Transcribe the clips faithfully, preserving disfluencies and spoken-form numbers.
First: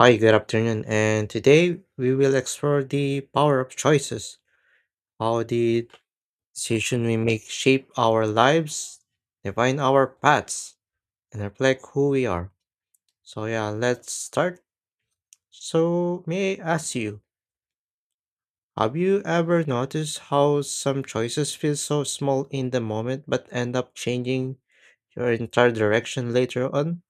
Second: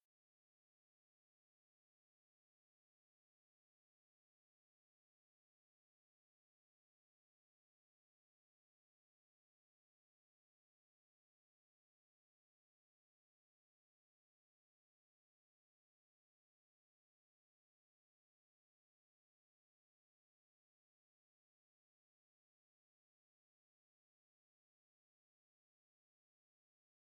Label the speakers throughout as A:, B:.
A: Hi, good afternoon. And today we will explore the power of choices, how the decision we make shape our lives, define our paths, and reflect who we are. So yeah, let's start. So may I ask you, have you ever noticed how some choices feel so small in the moment but end up changing your entire direction later on?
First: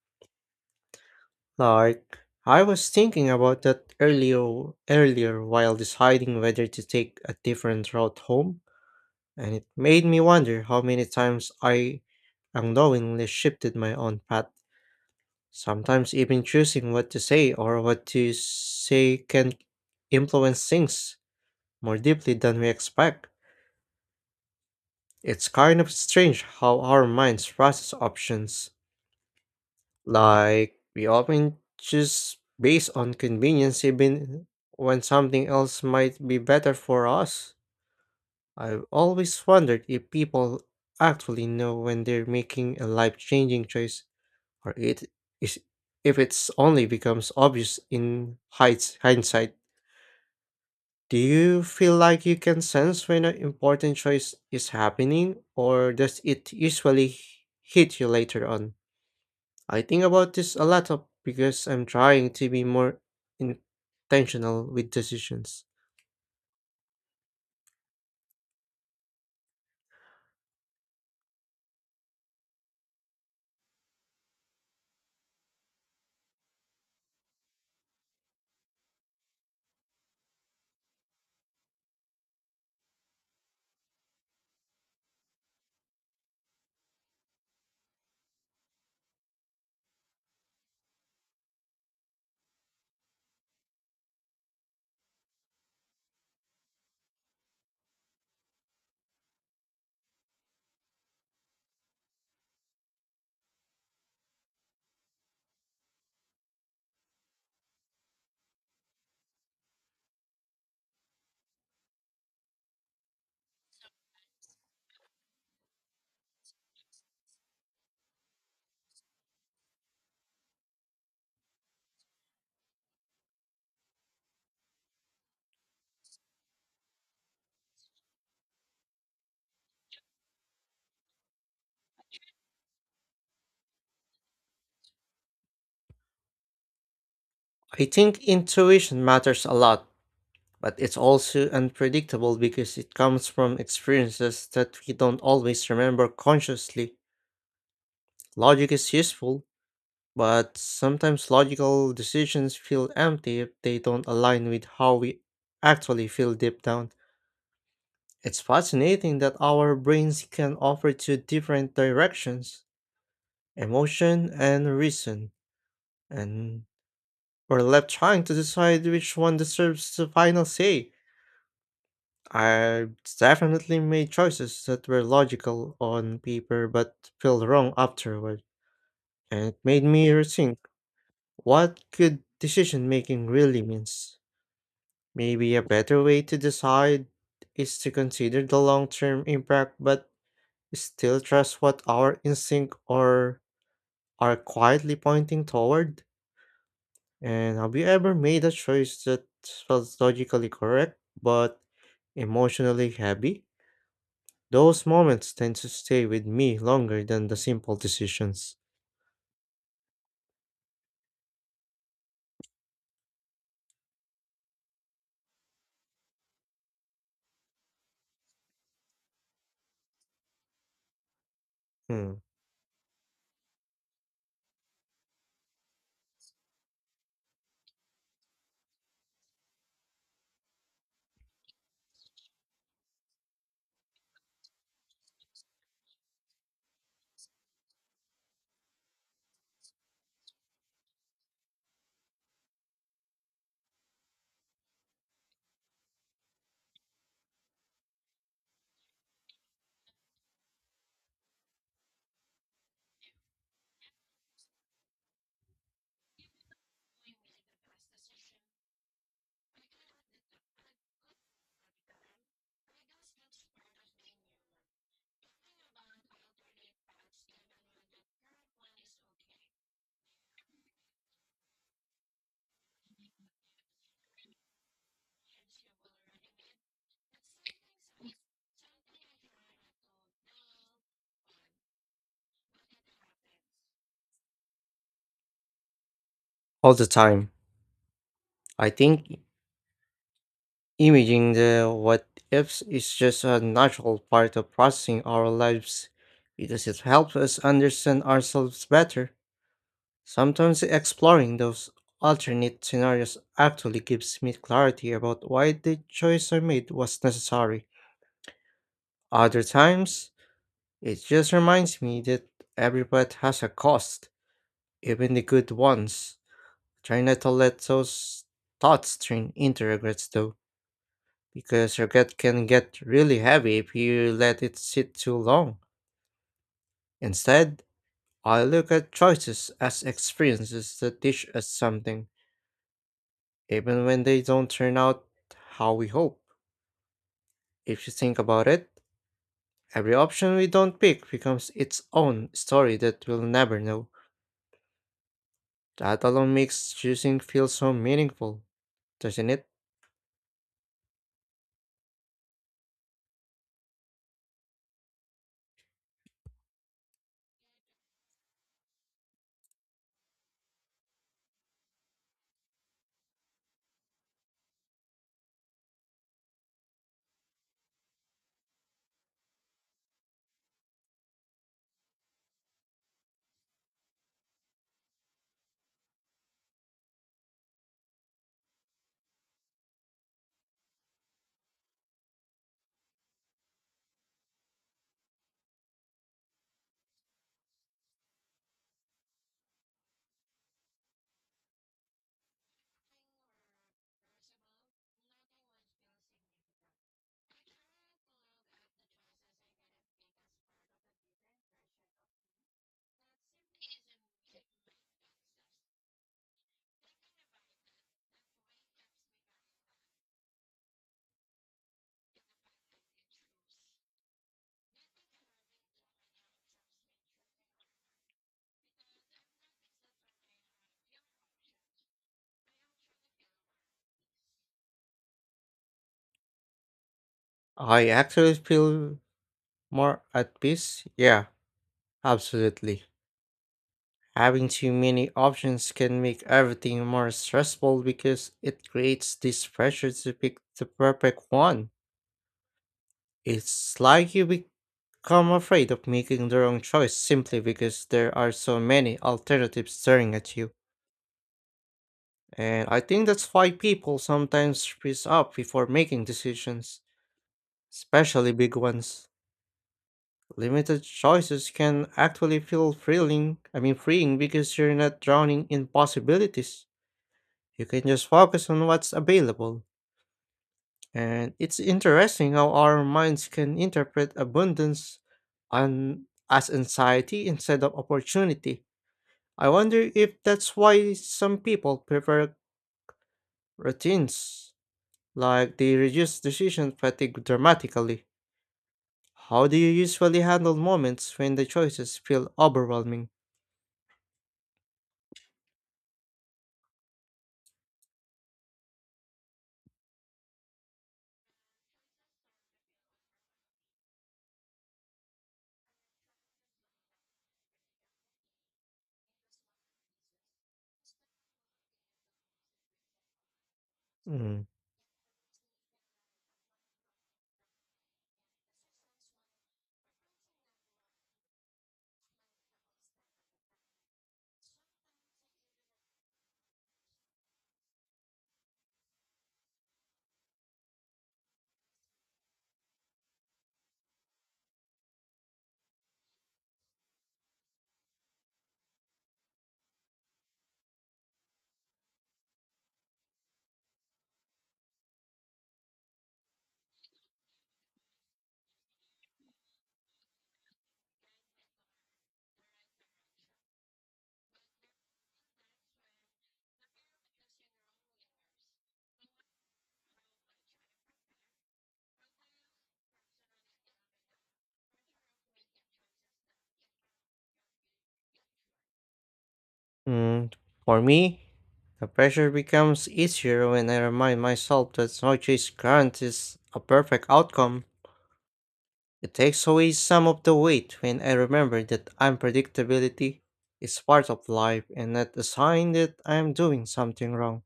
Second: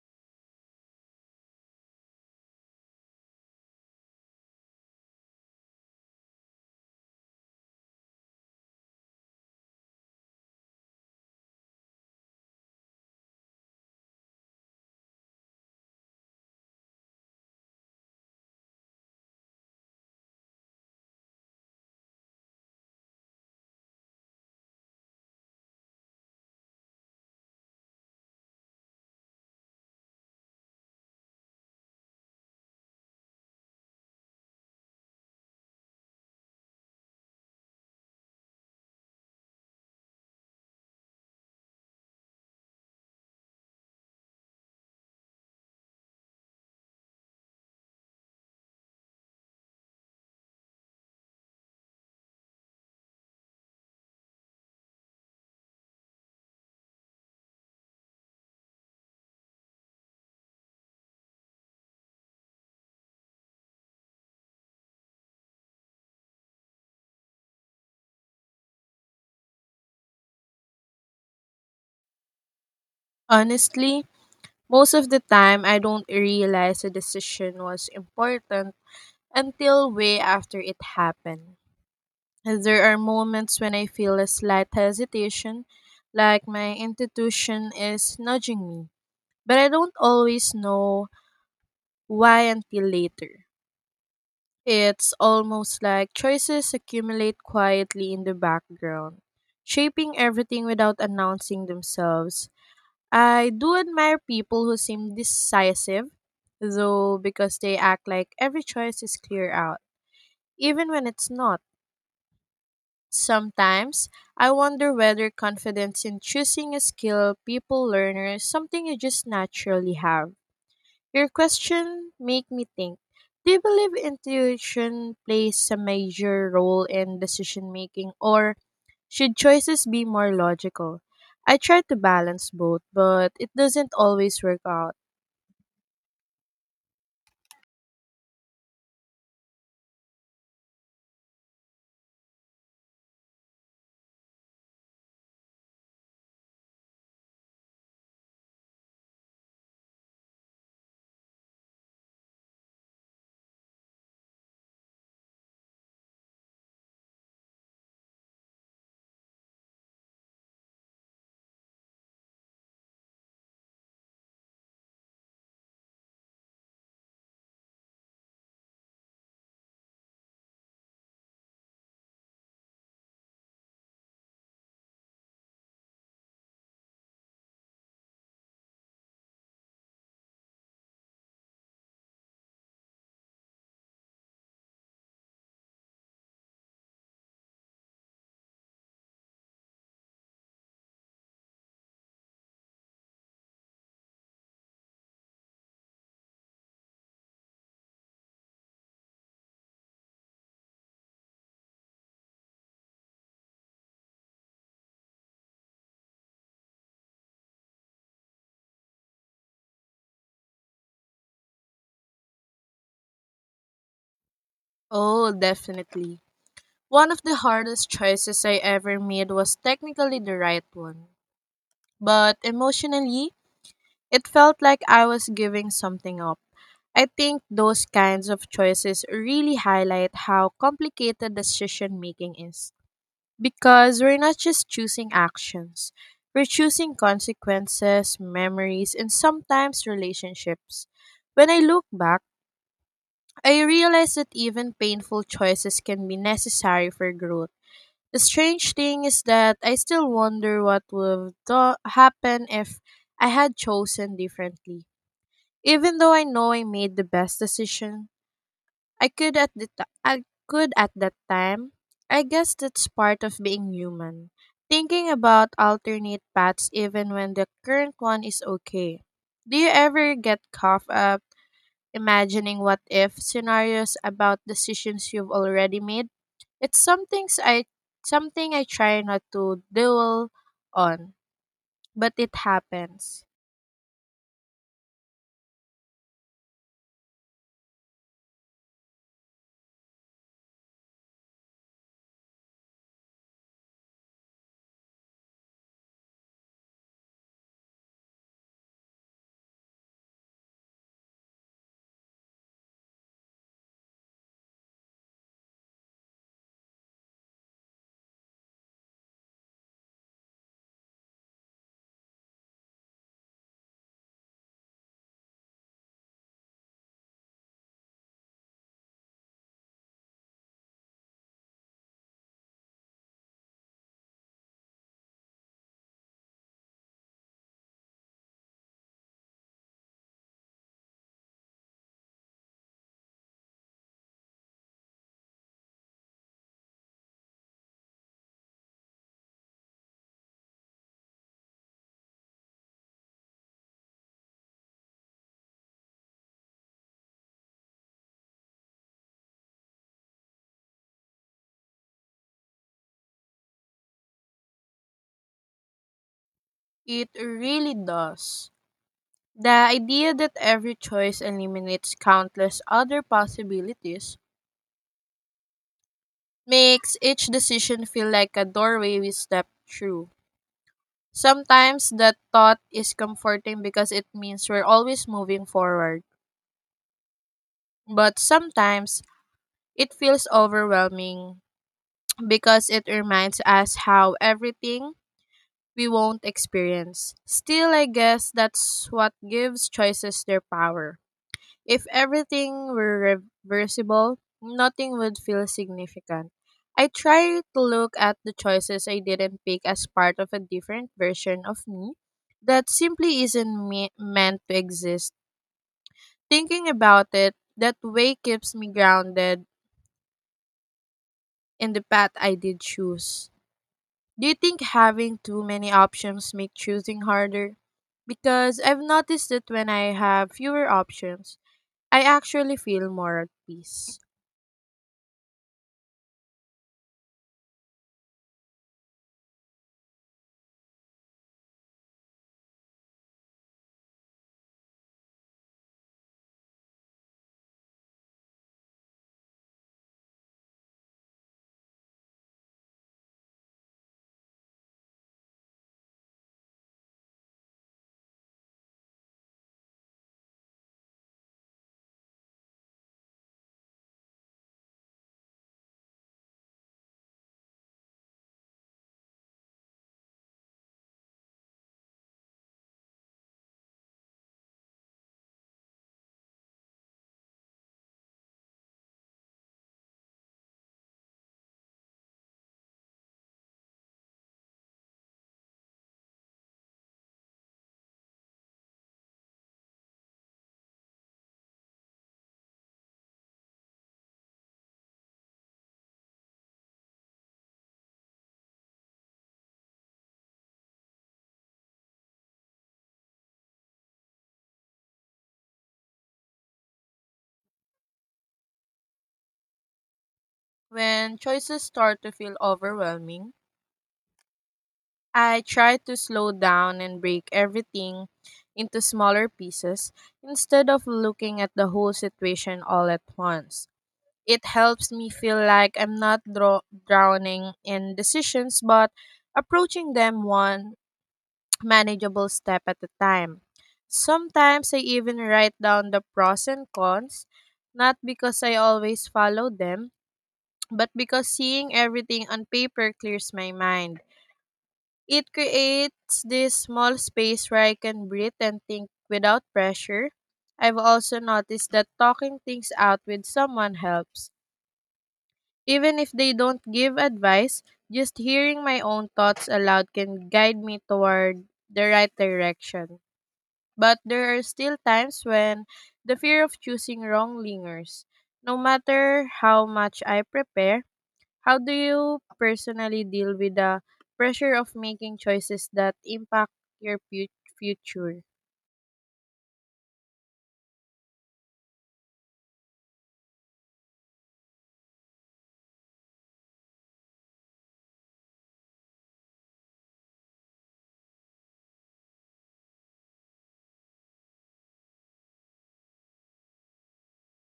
A: Like, I was thinking about that earlier earlier while deciding whether to take a different route home, and it made me wonder how many times I unknowingly shifted my own path, sometimes even choosing what to say or what to say can influence things more deeply than we expect. It's kind of strange how our minds process options. Like, we often choose based on convenience even when something else might be better for us. I've always wondered if people actually know when they're making a life-changing choice or it is if it's only becomes obvious in hides- hindsight. Do you feel like you can sense when an important choice is happening, or does it usually hit you later on? I think about this a lot of because I'm trying to be more intentional with decisions.
B: Honestly, most of the time I don't realize a decision was important until way after it happened. There are moments when I feel a slight hesitation, like my intuition is nudging me, but I don't always know why until later. It's almost like choices accumulate quietly in the background, shaping everything without announcing themselves. I do admire people who seem decisive, though, because they act like every choice is clear out, even when it's not. Sometimes I wonder whether confidence in choosing a skill people learn or is something you just naturally have. Your question make me think. Do you believe intuition plays a major role in decision making or should choices be more logical? I try to balance both, but it doesn't always work out.
A: I think intuition matters a lot, but it's also unpredictable because it comes from experiences that we don't always remember consciously. Logic is useful, but sometimes logical decisions feel empty if they don't align with how we actually feel deep down. It's fascinating that our brains can offer two different directions, emotion and reason, and we're left trying to decide which one deserves the final say. I've definitely made choices that were logical on paper but felt wrong afterward, and it made me rethink what good decision making really means. Maybe a better way to decide is to consider the long term impact but still trust what our instinct or are quietly pointing toward. And have you ever made a choice that felt logically correct but emotionally heavy? Those moments tend to stay with me longer than the simple decisions.
B: Oh, definitely. One of the hardest choices I ever made was technically the right one.
A: Hmm.
B: But emotionally, it felt like I was giving something up. I think those kinds of choices really highlight how complicated decision making is. Because we're not just choosing actions, we're choosing consequences, memories, and sometimes relationships. When I look back, I realize that even painful choices can be necessary for growth. The strange thing is that I still wonder what would do- happen if I had chosen differently. Even though I know I made the best decision, I could at the t- I could at that time. I guess that's part of being human, thinking about alternate paths even when the current one is okay. Do you ever get caught up imagining what if scenarios about decisions you've already made? It's something I something I try not to dwell on, but it happens.
A: All the time. I think imaging the what ifs is just a natural part of processing our lives because it helps us understand ourselves better. Sometimes exploring those alternate scenarios actually gives me clarity about why the choice I made was necessary. Other times, it just reminds me that every pet has a cost, even the good ones. Try not to let those thoughts turn into regrets though, because regret can get really heavy if you let it sit too long. Instead, I look at choices as experiences that teach us something, even when they don't turn out how we hope. If you think about it, every option we don't pick becomes its own story that we'll never know. That alone makes choosing feel so meaningful, doesn't it?
B: It really does. The idea that every choice eliminates countless other possibilities makes each decision feel like a doorway we step through. Sometimes that thought is comforting because it means we're always moving forward. But sometimes it feels overwhelming because it reminds us how everything we won't experience. Still, I guess that's what gives choices their power. If everything were reversible, nothing would feel significant. I try to look at the choices I didn't pick as part of a different version of me that simply isn't me- meant to exist. Thinking about it that way keeps me grounded in the path I did choose. Do you think having too many options make choosing harder? Because I've noticed that when I have fewer options, I actually feel more at peace.
A: I actually feel more at peace. Yeah, absolutely. Having too many options can make everything more stressful because it creates this pressure to pick the perfect one. It's like you become afraid of making the wrong choice simply because there are so many alternatives staring at you. And I think that's why people sometimes freeze up before making decisions, especially big ones. Limited choices can actually feel thrilling, I mean freeing, because you're not drowning in possibilities. You can just focus on what's available. And it's interesting how our minds can interpret abundance on, as anxiety instead of opportunity. I wonder if that's why some people prefer routines, like they reduce decision fatigue dramatically. How do you usually handle moments when the choices feel overwhelming?
B: When choices start to feel overwhelming, I try to slow down and break everything into smaller pieces instead of looking at the whole situation all at once. It
A: Mm.
B: helps me feel like I'm not dro- drowning in decisions but approaching them one manageable step at a time. Sometimes I even write down the pros and cons, not because I always follow them, but because seeing everything on paper clears my mind. It creates this small space where I can breathe and think without pressure. I've also noticed that talking things out with someone helps. Even if they don't give advice, just hearing my own thoughts aloud can guide me toward the right direction. But there are still times when the fear of choosing wrong lingers. No matter how much I prepare, how do you personally deal with the pressure of making choices that impact your fu- future?
A: Mm, for me, the pressure becomes easier when I remind myself that no choice guarantees a perfect outcome. It takes away some of the weight when I remember that unpredictability is part of life and not a sign that I am doing something wrong.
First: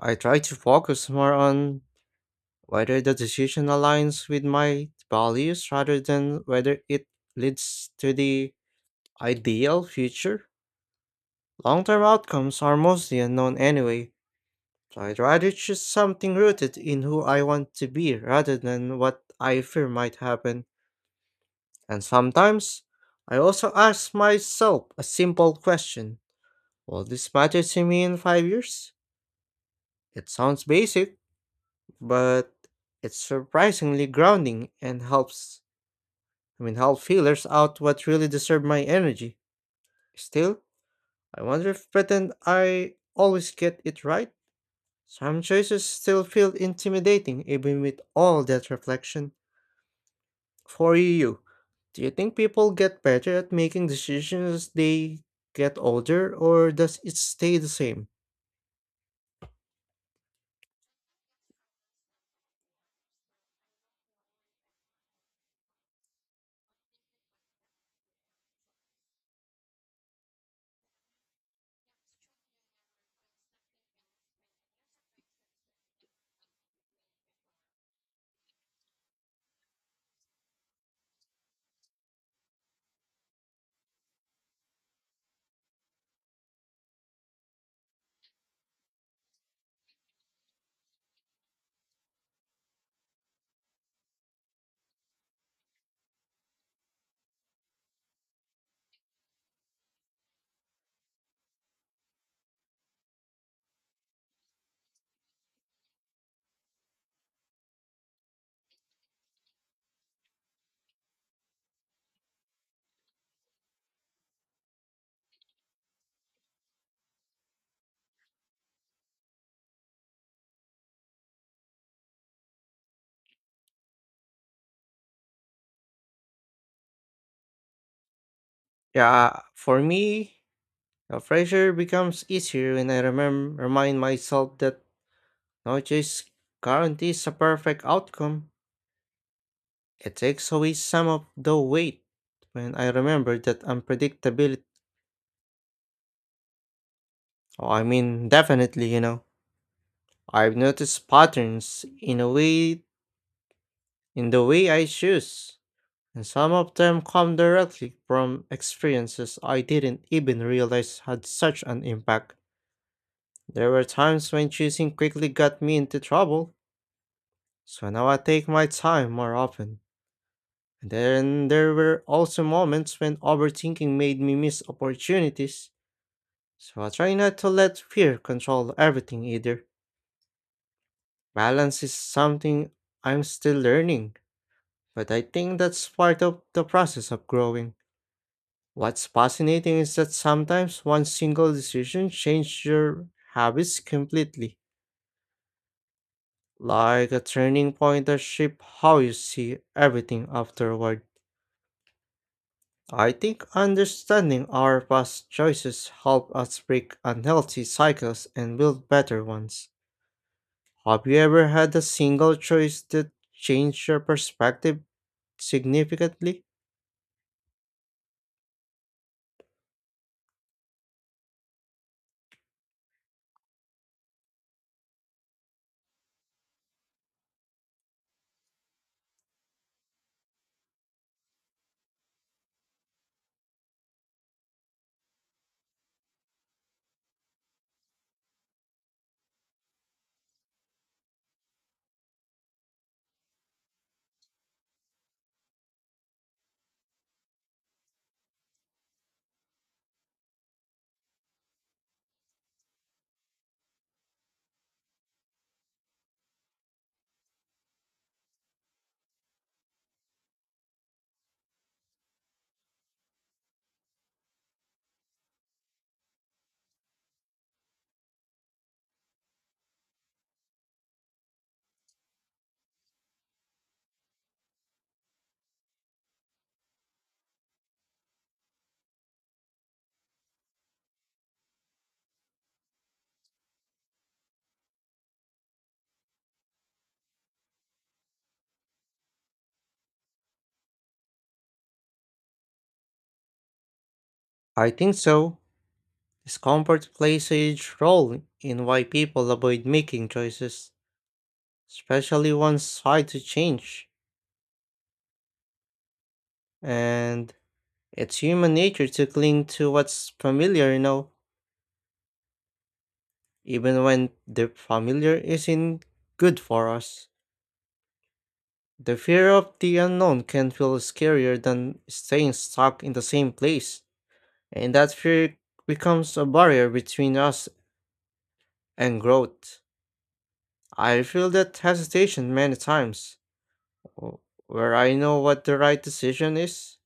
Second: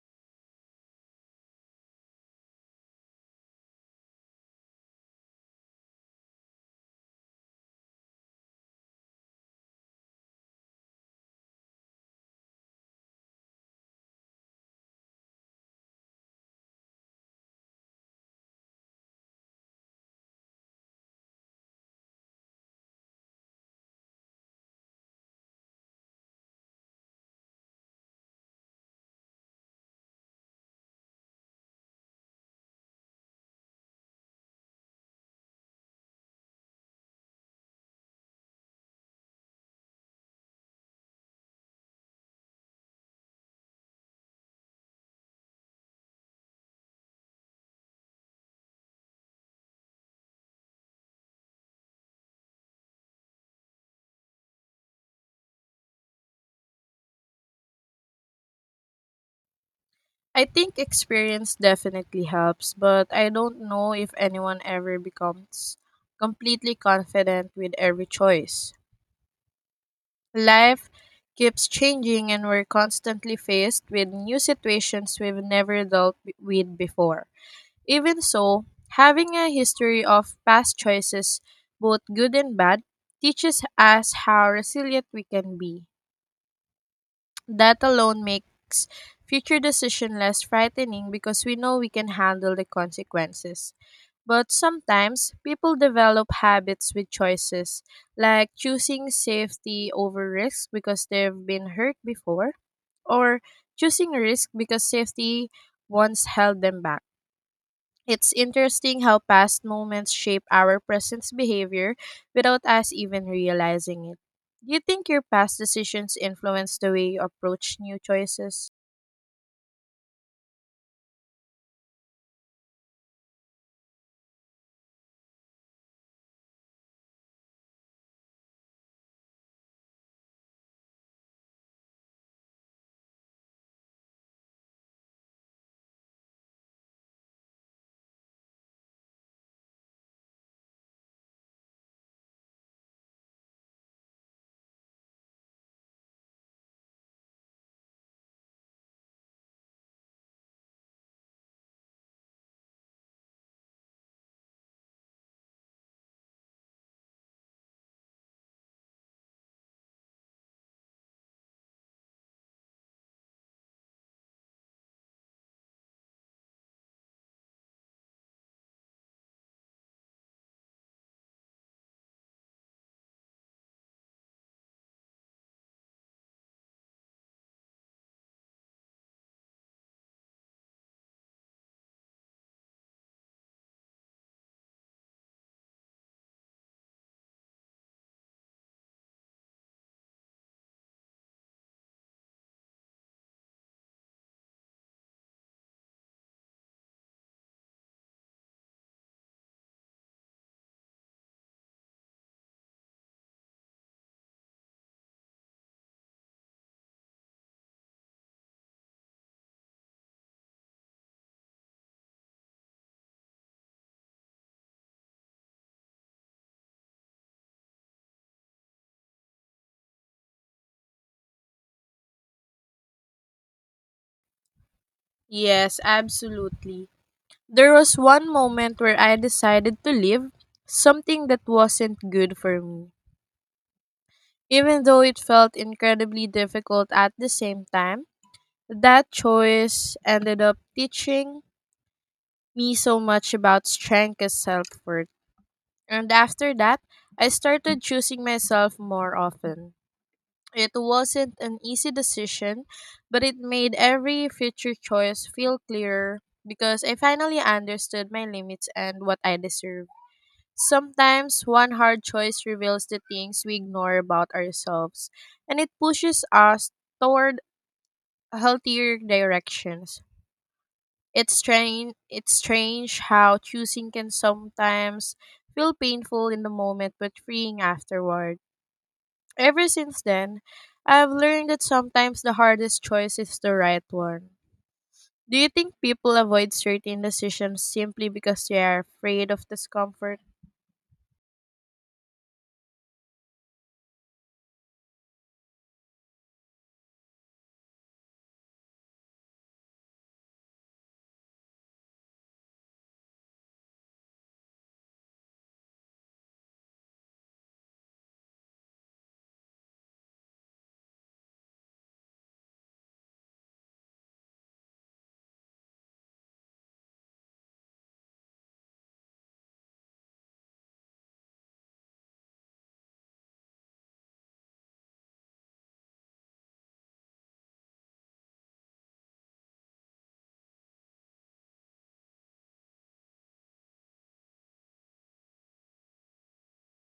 A: I try to focus more on whether the decision aligns with my values rather than whether it leads to the ideal future. Long term outcomes are mostly unknown anyway. I'd rather choose something rooted in who I want to be rather than what I fear might happen. And sometimes, I also ask myself a simple question: Will this matter to me in five years? It sounds basic, but it's surprisingly grounding and helps, I mean, help feelers out what really deserve my energy. Still, I wonder if pretend I always get it right. Some choices still feel intimidating even with all that reflection. For you, do you think people get better at making decisions as they get older, or does it stay the same?
B: I think experience definitely helps, but I don't know if anyone ever becomes completely confident with every choice. Life keeps changing and we're constantly faced with new situations we've never dealt b- with before. Even so, having a history of past choices, both good and bad, teaches us how resilient we can be. That alone makes future decision less frightening because we know we can handle the consequences. But sometimes people develop habits with choices, like choosing safety over risk because they've been hurt before, or choosing risk because safety once held them back. It's interesting how past moments shape our present behavior without us even realizing it. Do you think your past decisions influence the way you approach new choices?
A: Yeah, for me, the pressure becomes easier when I remem- remind myself that no choice guarantees a perfect outcome. It takes away some of the weight when I remember that unpredictability. Oh, I mean, definitely, you know, I've noticed patterns in a way in the way I choose, and some of them come directly from experiences I didn't even realize had such an impact. There were times when choosing quickly got me into trouble, so now I take my time more often. And then there were also moments when overthinking made me miss opportunities, so I try not to let fear control everything either. Balance is something I'm still learning, but I think that's part of the process of growing. What's fascinating is that sometimes one single decision changes your habits completely, like a turning point that shapes how you see everything afterward. I think understanding our past choices help us break unhealthy cycles and build better ones. Have you ever had a single choice that changed your perspective significantly?
B: Yes, absolutely. There was one moment where I decided to leave something that wasn't good for me. Even though it felt incredibly difficult at the same time, that choice ended up teaching me so much about strength and self worth. And after that, I started choosing myself more often. It wasn't an easy decision, but it made every future choice feel clearer because I finally understood my limits and what I deserve. Sometimes one hard choice reveals the things we ignore about ourselves, and it pushes us toward healthier directions. It's strange it's strange how choosing can sometimes feel painful in the moment but freeing afterward. Ever since then, I've learned that sometimes the hardest choice is the right one. Do you think people avoid certain decisions simply because they are afraid of discomfort?
A: I think so. Discomfort plays a huge role in why people avoid making choices, especially once hard to change. And it's human nature to cling to what's familiar, you know, even when the familiar isn't good for us. The fear of the unknown can feel scarier than staying stuck in the same place, and that fear becomes a barrier between us and growth. I feel that hesitation many times, w- where I know what the right decision is,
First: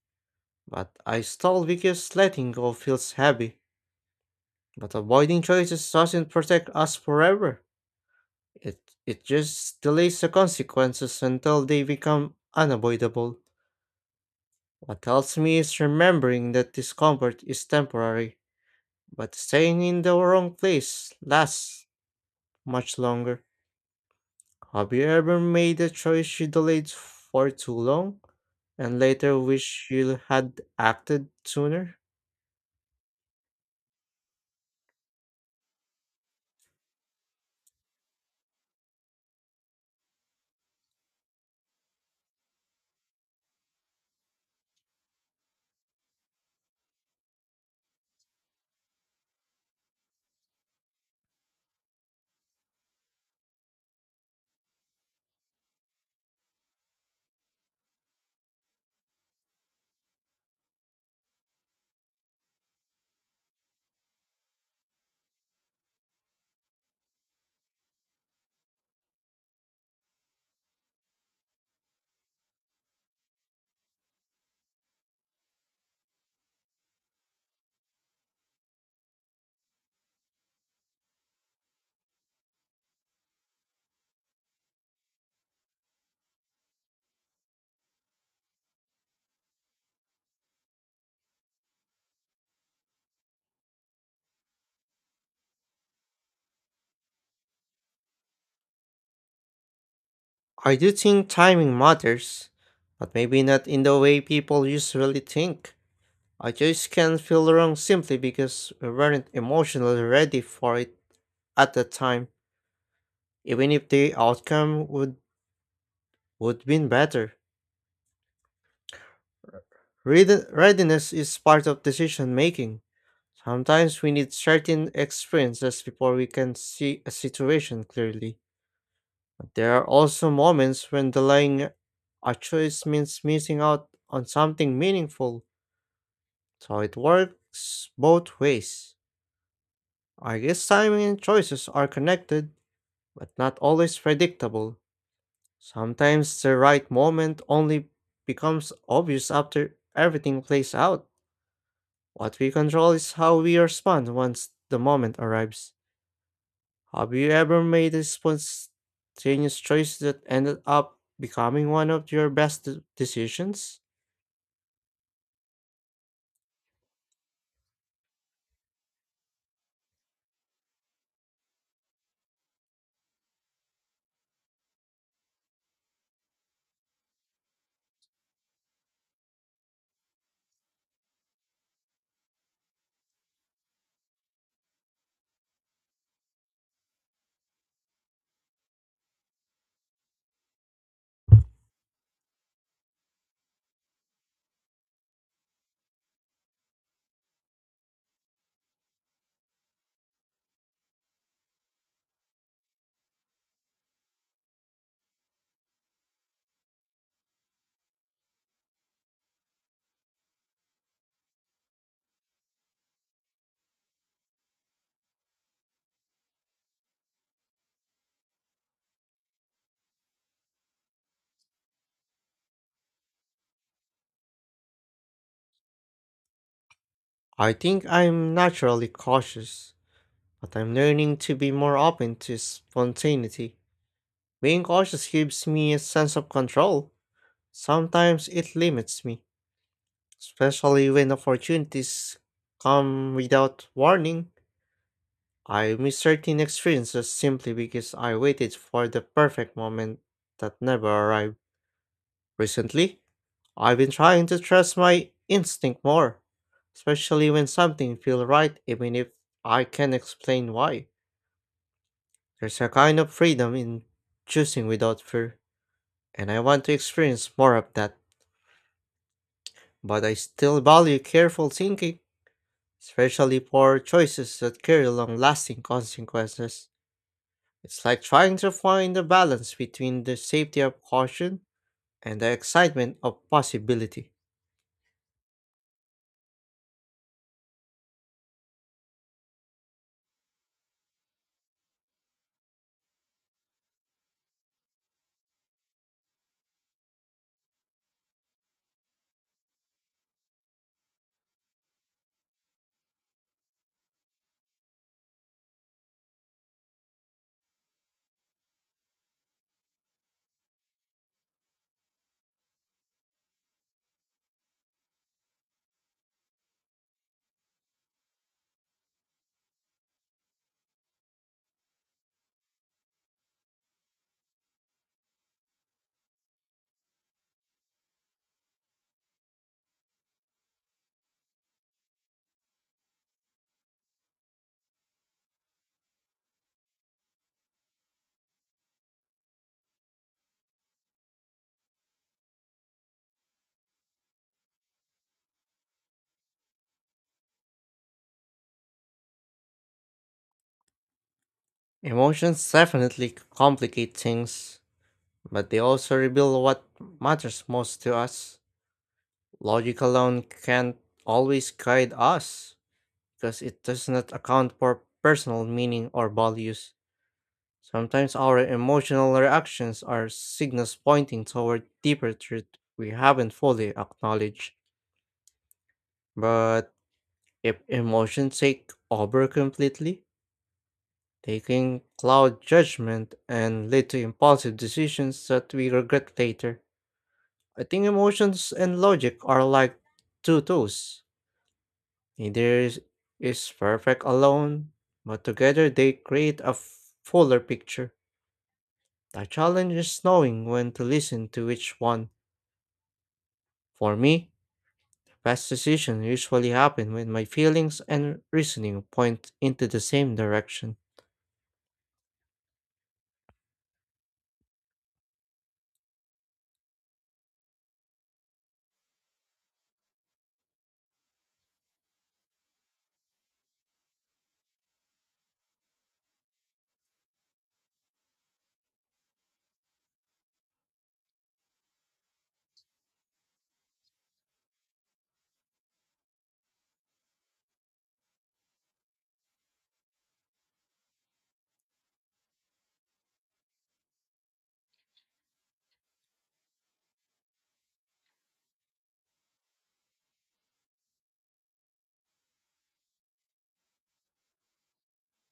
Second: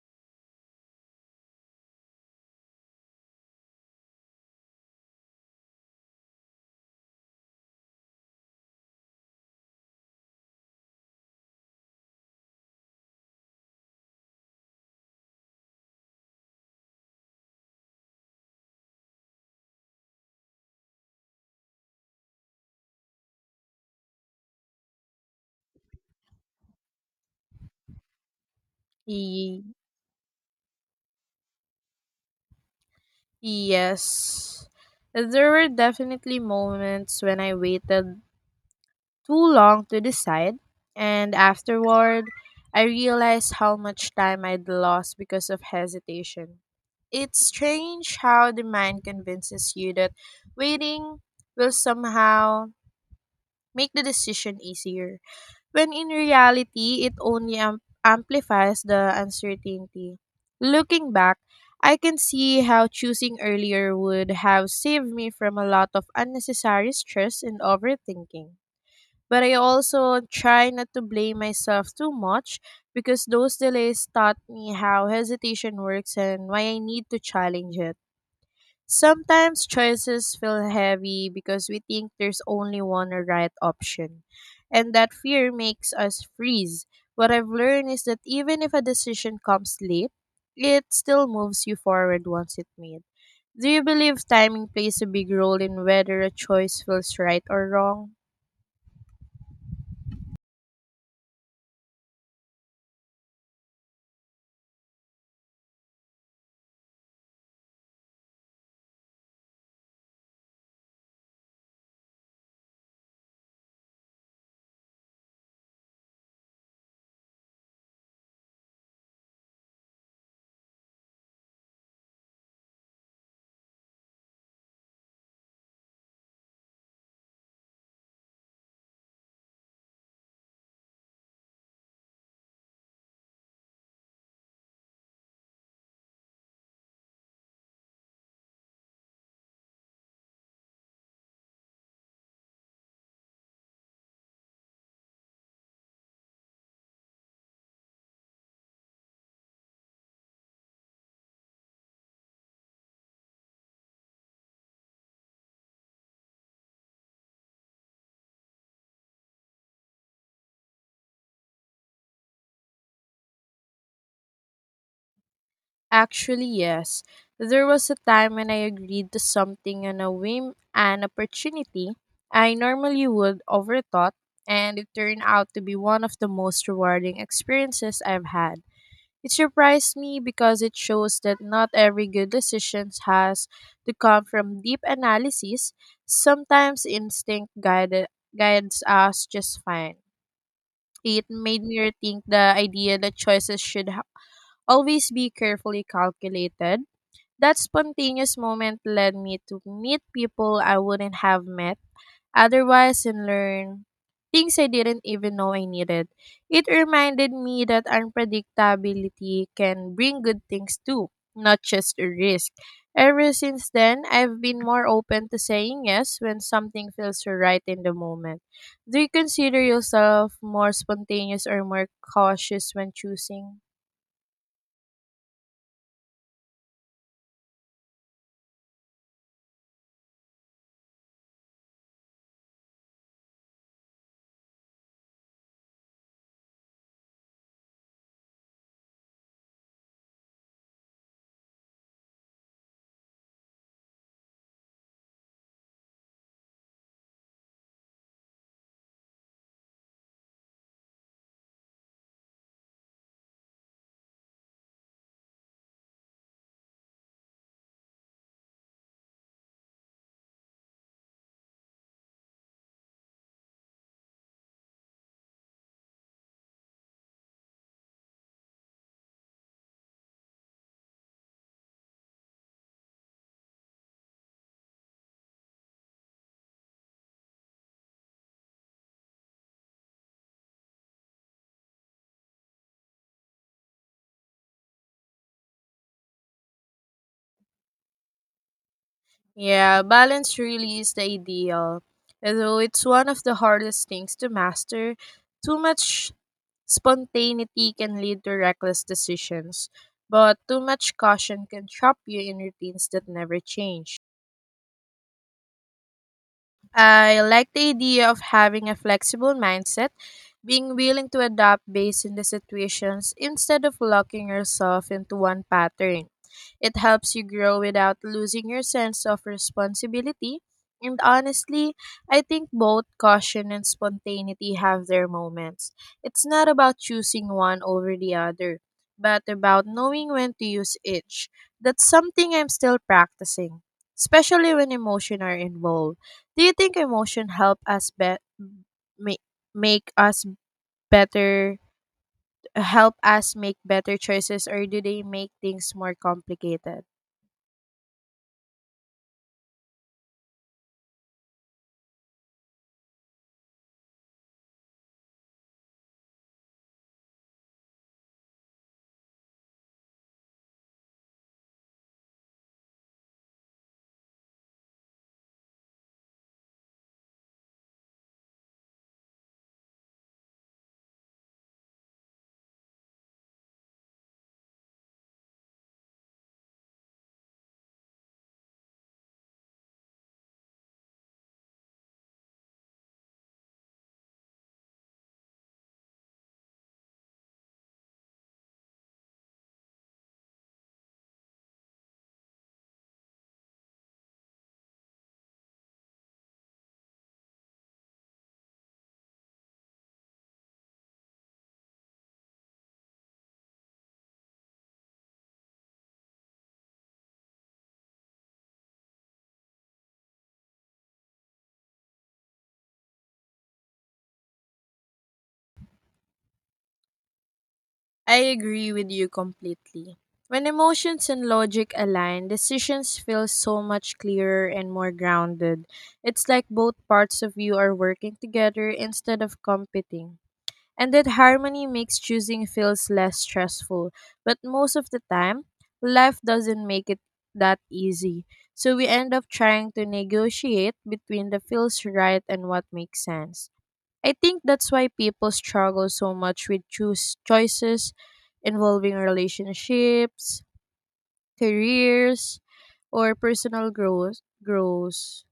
A: but I stall because letting go feels heavy. But avoiding choices doesn't protect us forever. It it just delays the consequences until they become unavoidable. What helps me is remembering that discomfort is temporary, but staying in the wrong place lasts much longer. Have you ever made a choice you delayed for too long and later
B: Ye-
A: wish you had acted sooner?
B: Yes. There were definitely moments when I waited too long to decide. And afterward, I realized how much time I'd lost because of hesitation. It's strange how the mind convinces you that waiting will somehow make the decision easier, when in reality, it only am- amplifies the uncertainty. Looking back, I can see how choosing earlier would have saved me from a lot of unnecessary stress and overthinking. But I also try not to blame myself too much because those delays taught me how hesitation works and why I need to challenge it. Sometimes choices feel heavy because we think there's only one right option, and that fear makes us freeze. What I've learned is that even if a decision comes late, it still moves you forward once it's made. Do you believe timing plays a big role in whether a choice feels right or wrong?
A: I do think timing matters, but maybe not in the way people usually think. I just can feel wrong simply because we weren't emotionally ready for it at the time, even if the outcome would would been better. Read- Readiness is part of decision making. Sometimes we need certain experiences before we can see a situation clearly. But there are also moments when delaying a choice means missing out on something meaningful, so it works both ways. I guess timing and choices are connected but not always predictable. Sometimes the right moment only becomes obvious after everything plays out. What we control is how we respond once the moment arrives. Have you ever made a spontaneous choice that ended up becoming one of your best de- decisions?
B: Actually, yes. There was a time when I agreed to something on a whim and opportunity I normally would overthought, and it turned out to be one of the most rewarding experiences I've had. It surprised me because it shows that not every good decision has to come from deep analysis. Sometimes instinct guide, guides us just fine. It made me rethink the idea that choices should ha- always be carefully calculated. That spontaneous moment led me to meet people I wouldn't have met otherwise and learn things I didn't even know I needed. It reminded me that unpredictability can bring good things too, not just a risk. Ever since then, I've been more open to saying yes when something feels right in the moment. Do you consider yourself more spontaneous or more cautious when choosing?
A: I think I'm naturally cautious, but I'm learning to be more open to spontaneity. Being cautious gives me a sense of control. Sometimes it limits me, especially when opportunities come without warning. I miss certain experiences simply because I waited for the perfect moment that never arrived. Recently, I've been trying to trust my instinct more, especially when something feels right, even if I can't explain why. There's a kind of freedom in choosing without fear, and I want to experience more of that, but I still value careful thinking, especially for choices that carry long lasting consequences. It's like trying to find a balance between the safety of caution and the excitement of possibility.
B: Yeah, balance really is the ideal, although it's one of the hardest things to master. Too much spontaneity can lead to reckless decisions, but too much caution can trap you in routines that never change. I like the idea of having a flexible mindset, being willing to adapt based on the situations instead of locking yourself into one pattern. It helps you grow without losing your sense of responsibility. And honestly, I think both caution and spontaneity have their moments. It's not about choosing one over the other, but about knowing when to use each. That's something I'm still practicing, especially when emotion are involved. Do you think emotion help us be- make make us better help us make better choices or do they make things more complicated?
A: Emotions definitely complicate things, but they also reveal what matters most to us. Logic alone can't always guide us because it does not account for personal meaning or values. Sometimes our emotional reactions are signals pointing toward deeper truth we haven't fully acknowledged. But if emotions take over completely, they can cloud judgment and lead to impulsive decisions that we regret later. I think emotions and logic are like two tools. Neither is, is perfect alone, but together they create a fuller picture. The challenge is knowing when to listen to which one. For me, past decisions usually happen when my feelings and reasoning point into the same direction.
B: I agree with you completely. When emotions and logic align, decisions feel so much clearer and more grounded. It's like both parts of you are working together instead of competing. And that harmony makes choosing feels less stressful. But most of the time, life doesn't make it that easy. So we end up trying to negotiate between the feels right and what makes sense. I think that's why people struggle so much with choose choices involving relationships, careers, or personal growth grows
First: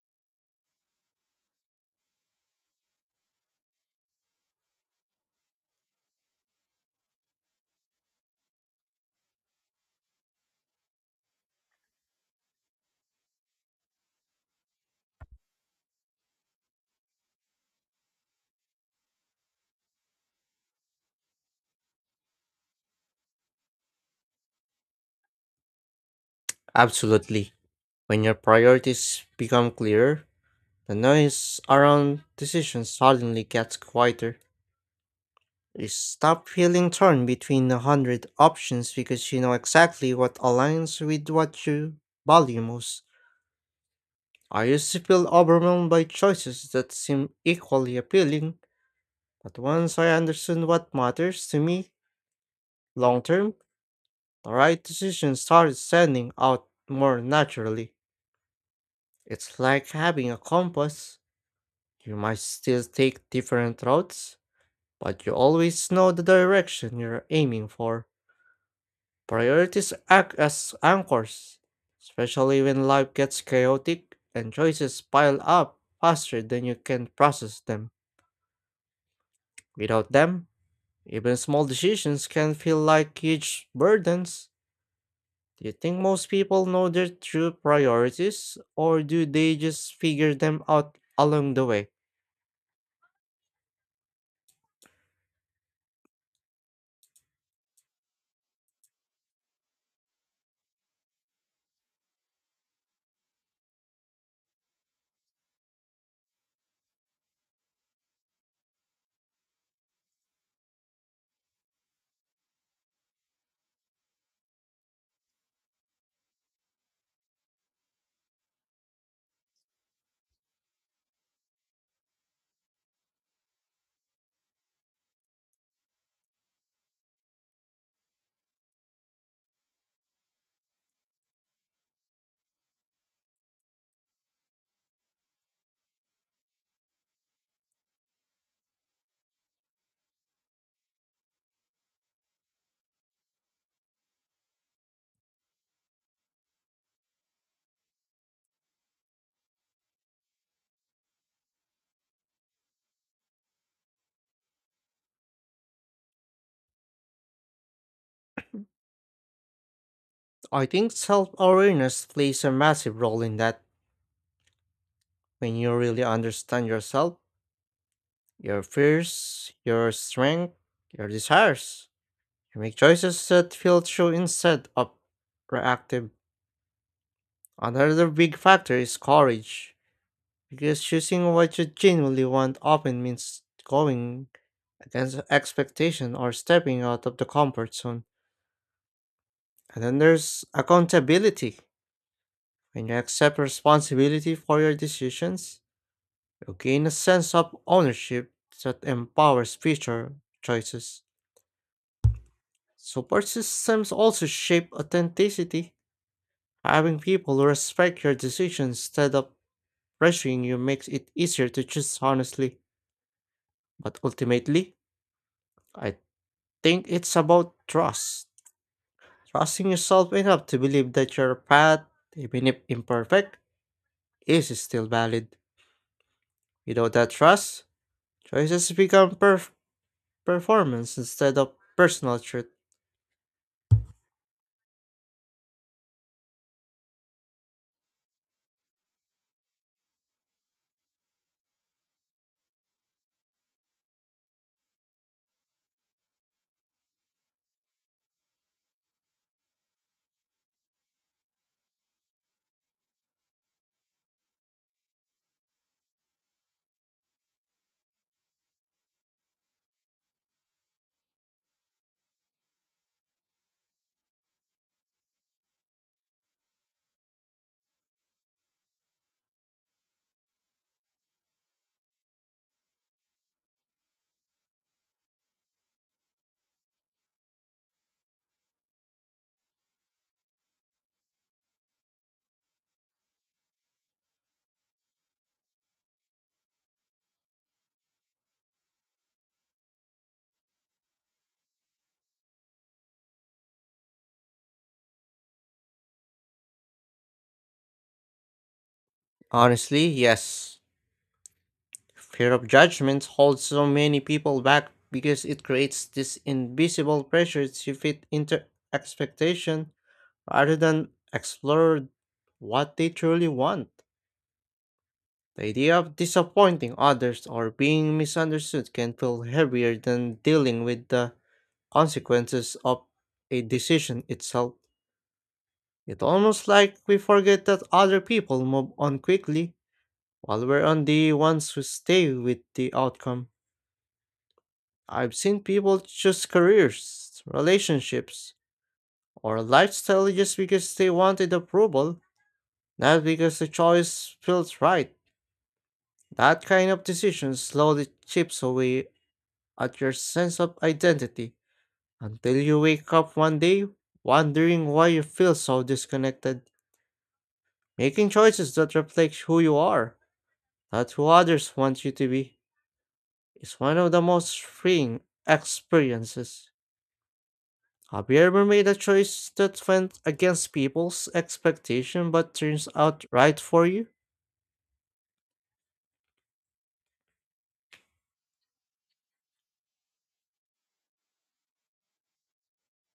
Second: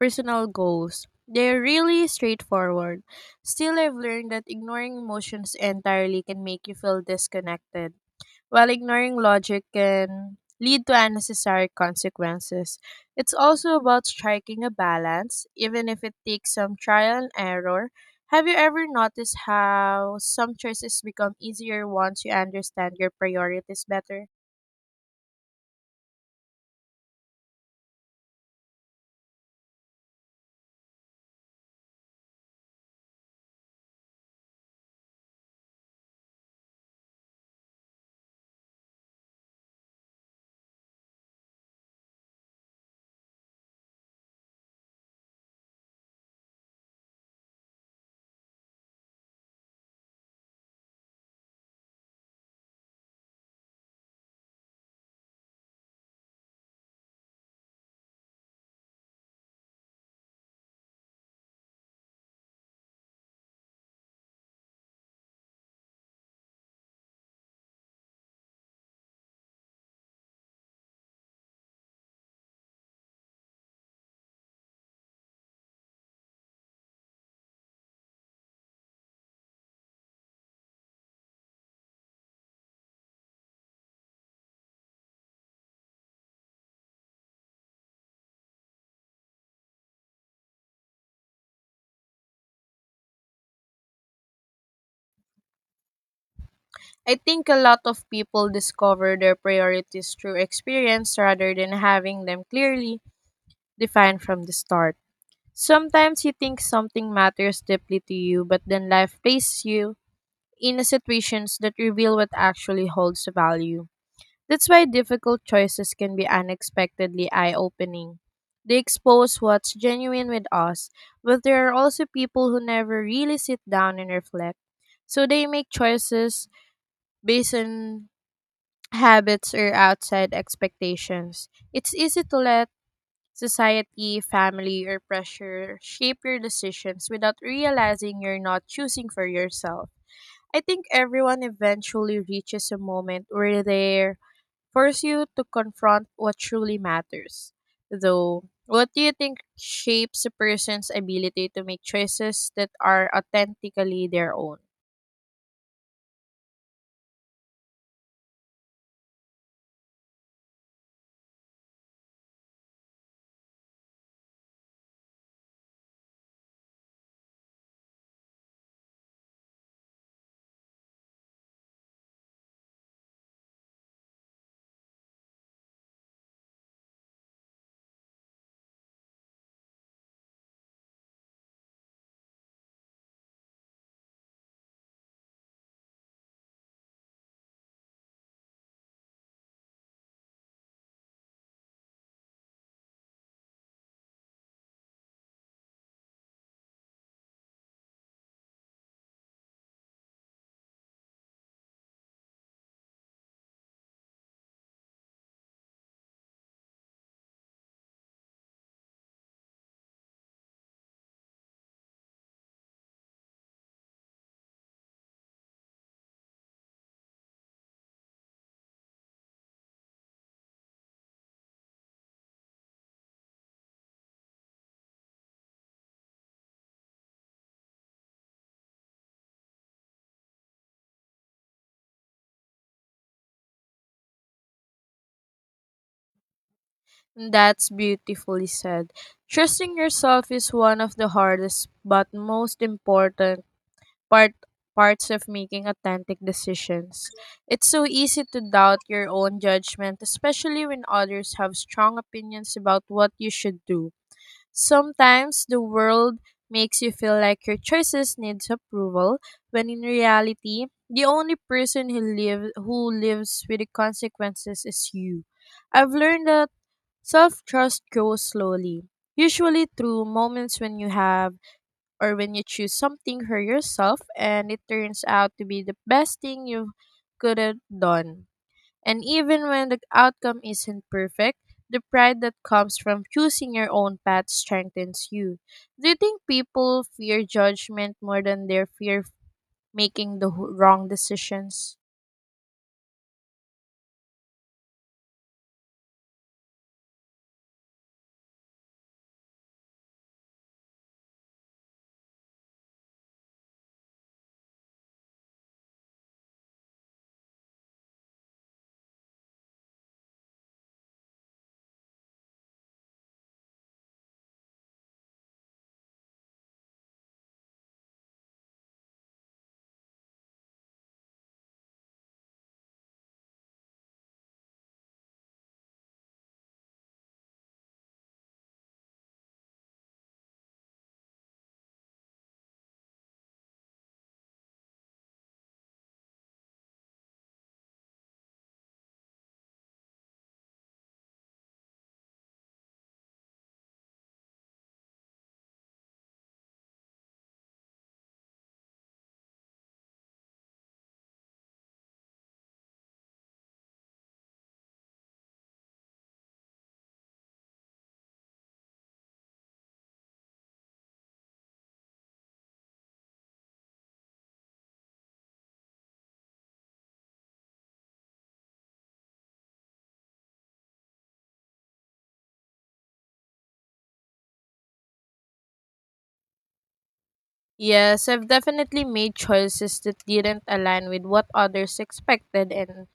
B: personal goals. They're really straightforward. Still I've learned that ignoring emotions entirely can make you feel disconnected. While ignoring logic can lead to unnecessary consequences, it's also about striking a balance, even if it takes some trial and error. Have you ever noticed how some choices become easier once you understand your priorities better?
A: Absolutely. When your priorities become clearer, the noise around decisions suddenly gets quieter. You stop feeling torn between a hundred options because you know exactly what aligns with what you value most. I used to feel overwhelmed by choices that seem equally appealing, but once I understood what matters to me long term, the right decision started standing out more naturally. It's like having a compass. You might still take different routes, but you always know the direction you're aiming for. Priorities act as anchors, especially when life gets chaotic and choices pile up faster than you can process them. Without them, even small decisions can feel like huge burdens. Do you think most people know their true priorities, or do they just figure them out along the way?
B: I think a lot of people discover their priorities through experience rather than having them clearly defined from the start. Sometimes you think something matters deeply to you, but then life places you in situations that reveal what actually holds value. That's why difficult choices can be unexpectedly eye opening. They expose what's genuine with us, but there are also people who never really sit down and reflect. So they make choices based on habits or outside expectations. It's easy to let society, family, or pressure shape your decisions without realizing you're not choosing for yourself. I think everyone eventually reaches a moment where they force you to confront what truly matters. Though, what do you think shapes a person's ability to make choices that are authentically their own?
A: I think self awareness plays a massive role in that. When you really understand yourself, your fears, your strength, your desires, you make choices that feel true instead of reactive. Another big factor is courage, because choosing what you genuinely want often means going against expectation or stepping out of the comfort zone. And then there's accountability. When you accept responsibility for your decisions, you gain a sense of ownership that empowers future choices. Support systems also shape authenticity. Having people who respect your decisions instead of pressuring you makes it easier to choose honestly. But ultimately, I think it's about trust. Trusting yourself enough to believe that your path, even if imperfect, is still valid. Without that trust, choices become perf- performance instead of personal truth.
B: That's beautifully said. Trusting yourself is one of the hardest but most important part parts of making authentic decisions. It's so easy to doubt your own judgment, especially when others have strong opinions about what you should do. Sometimes the world makes you feel like your choices needs approval, when in reality, the only person who live who lives with the consequences is you. I've learned that self-trust grows slowly, usually through moments when you have or when you choose something for yourself and it turns out to be the best thing you could have done. And even when the outcome isn't perfect, the pride that comes from choosing your own path strengthens you. Do you think people fear judgment more than they fear making the wh- wrong decisions?
A: Honestly, yes. Fear of judgment holds so many people back because it creates this invisible pressure to fit into expectation rather than explore what they truly want. The idea of disappointing others or being misunderstood can feel heavier than dealing with the consequences of a decision itself. It's almost like we forget that other people move on quickly while we're on the ones who stay with the outcome. I've seen people choose careers, relationships, or lifestyle just because they wanted approval, not because the choice feels right. That kind of decision slowly chips away at your sense of identity until you wake up one day wondering why you feel so disconnected. Making choices that reflect who you are, not who others want you to be, is one of the most freeing experiences. Have you ever made a choice that went against people's expectation but turns out right for you?
B: Yes, I've definitely made choices that didn't align with what others expected, and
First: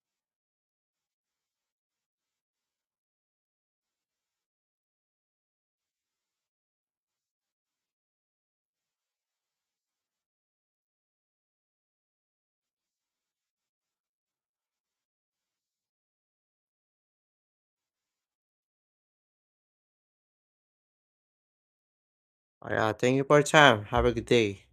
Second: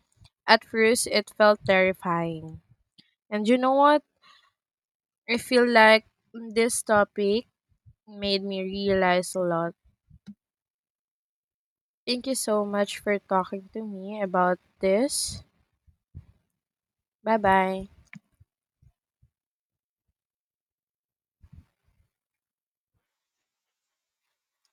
B: at first it felt terrifying. And you know what? I feel like this topic made me realize a lot. Thank you so much for talking to me about this. Bye bye.
A: Alright, thank you for your time. Have a good day.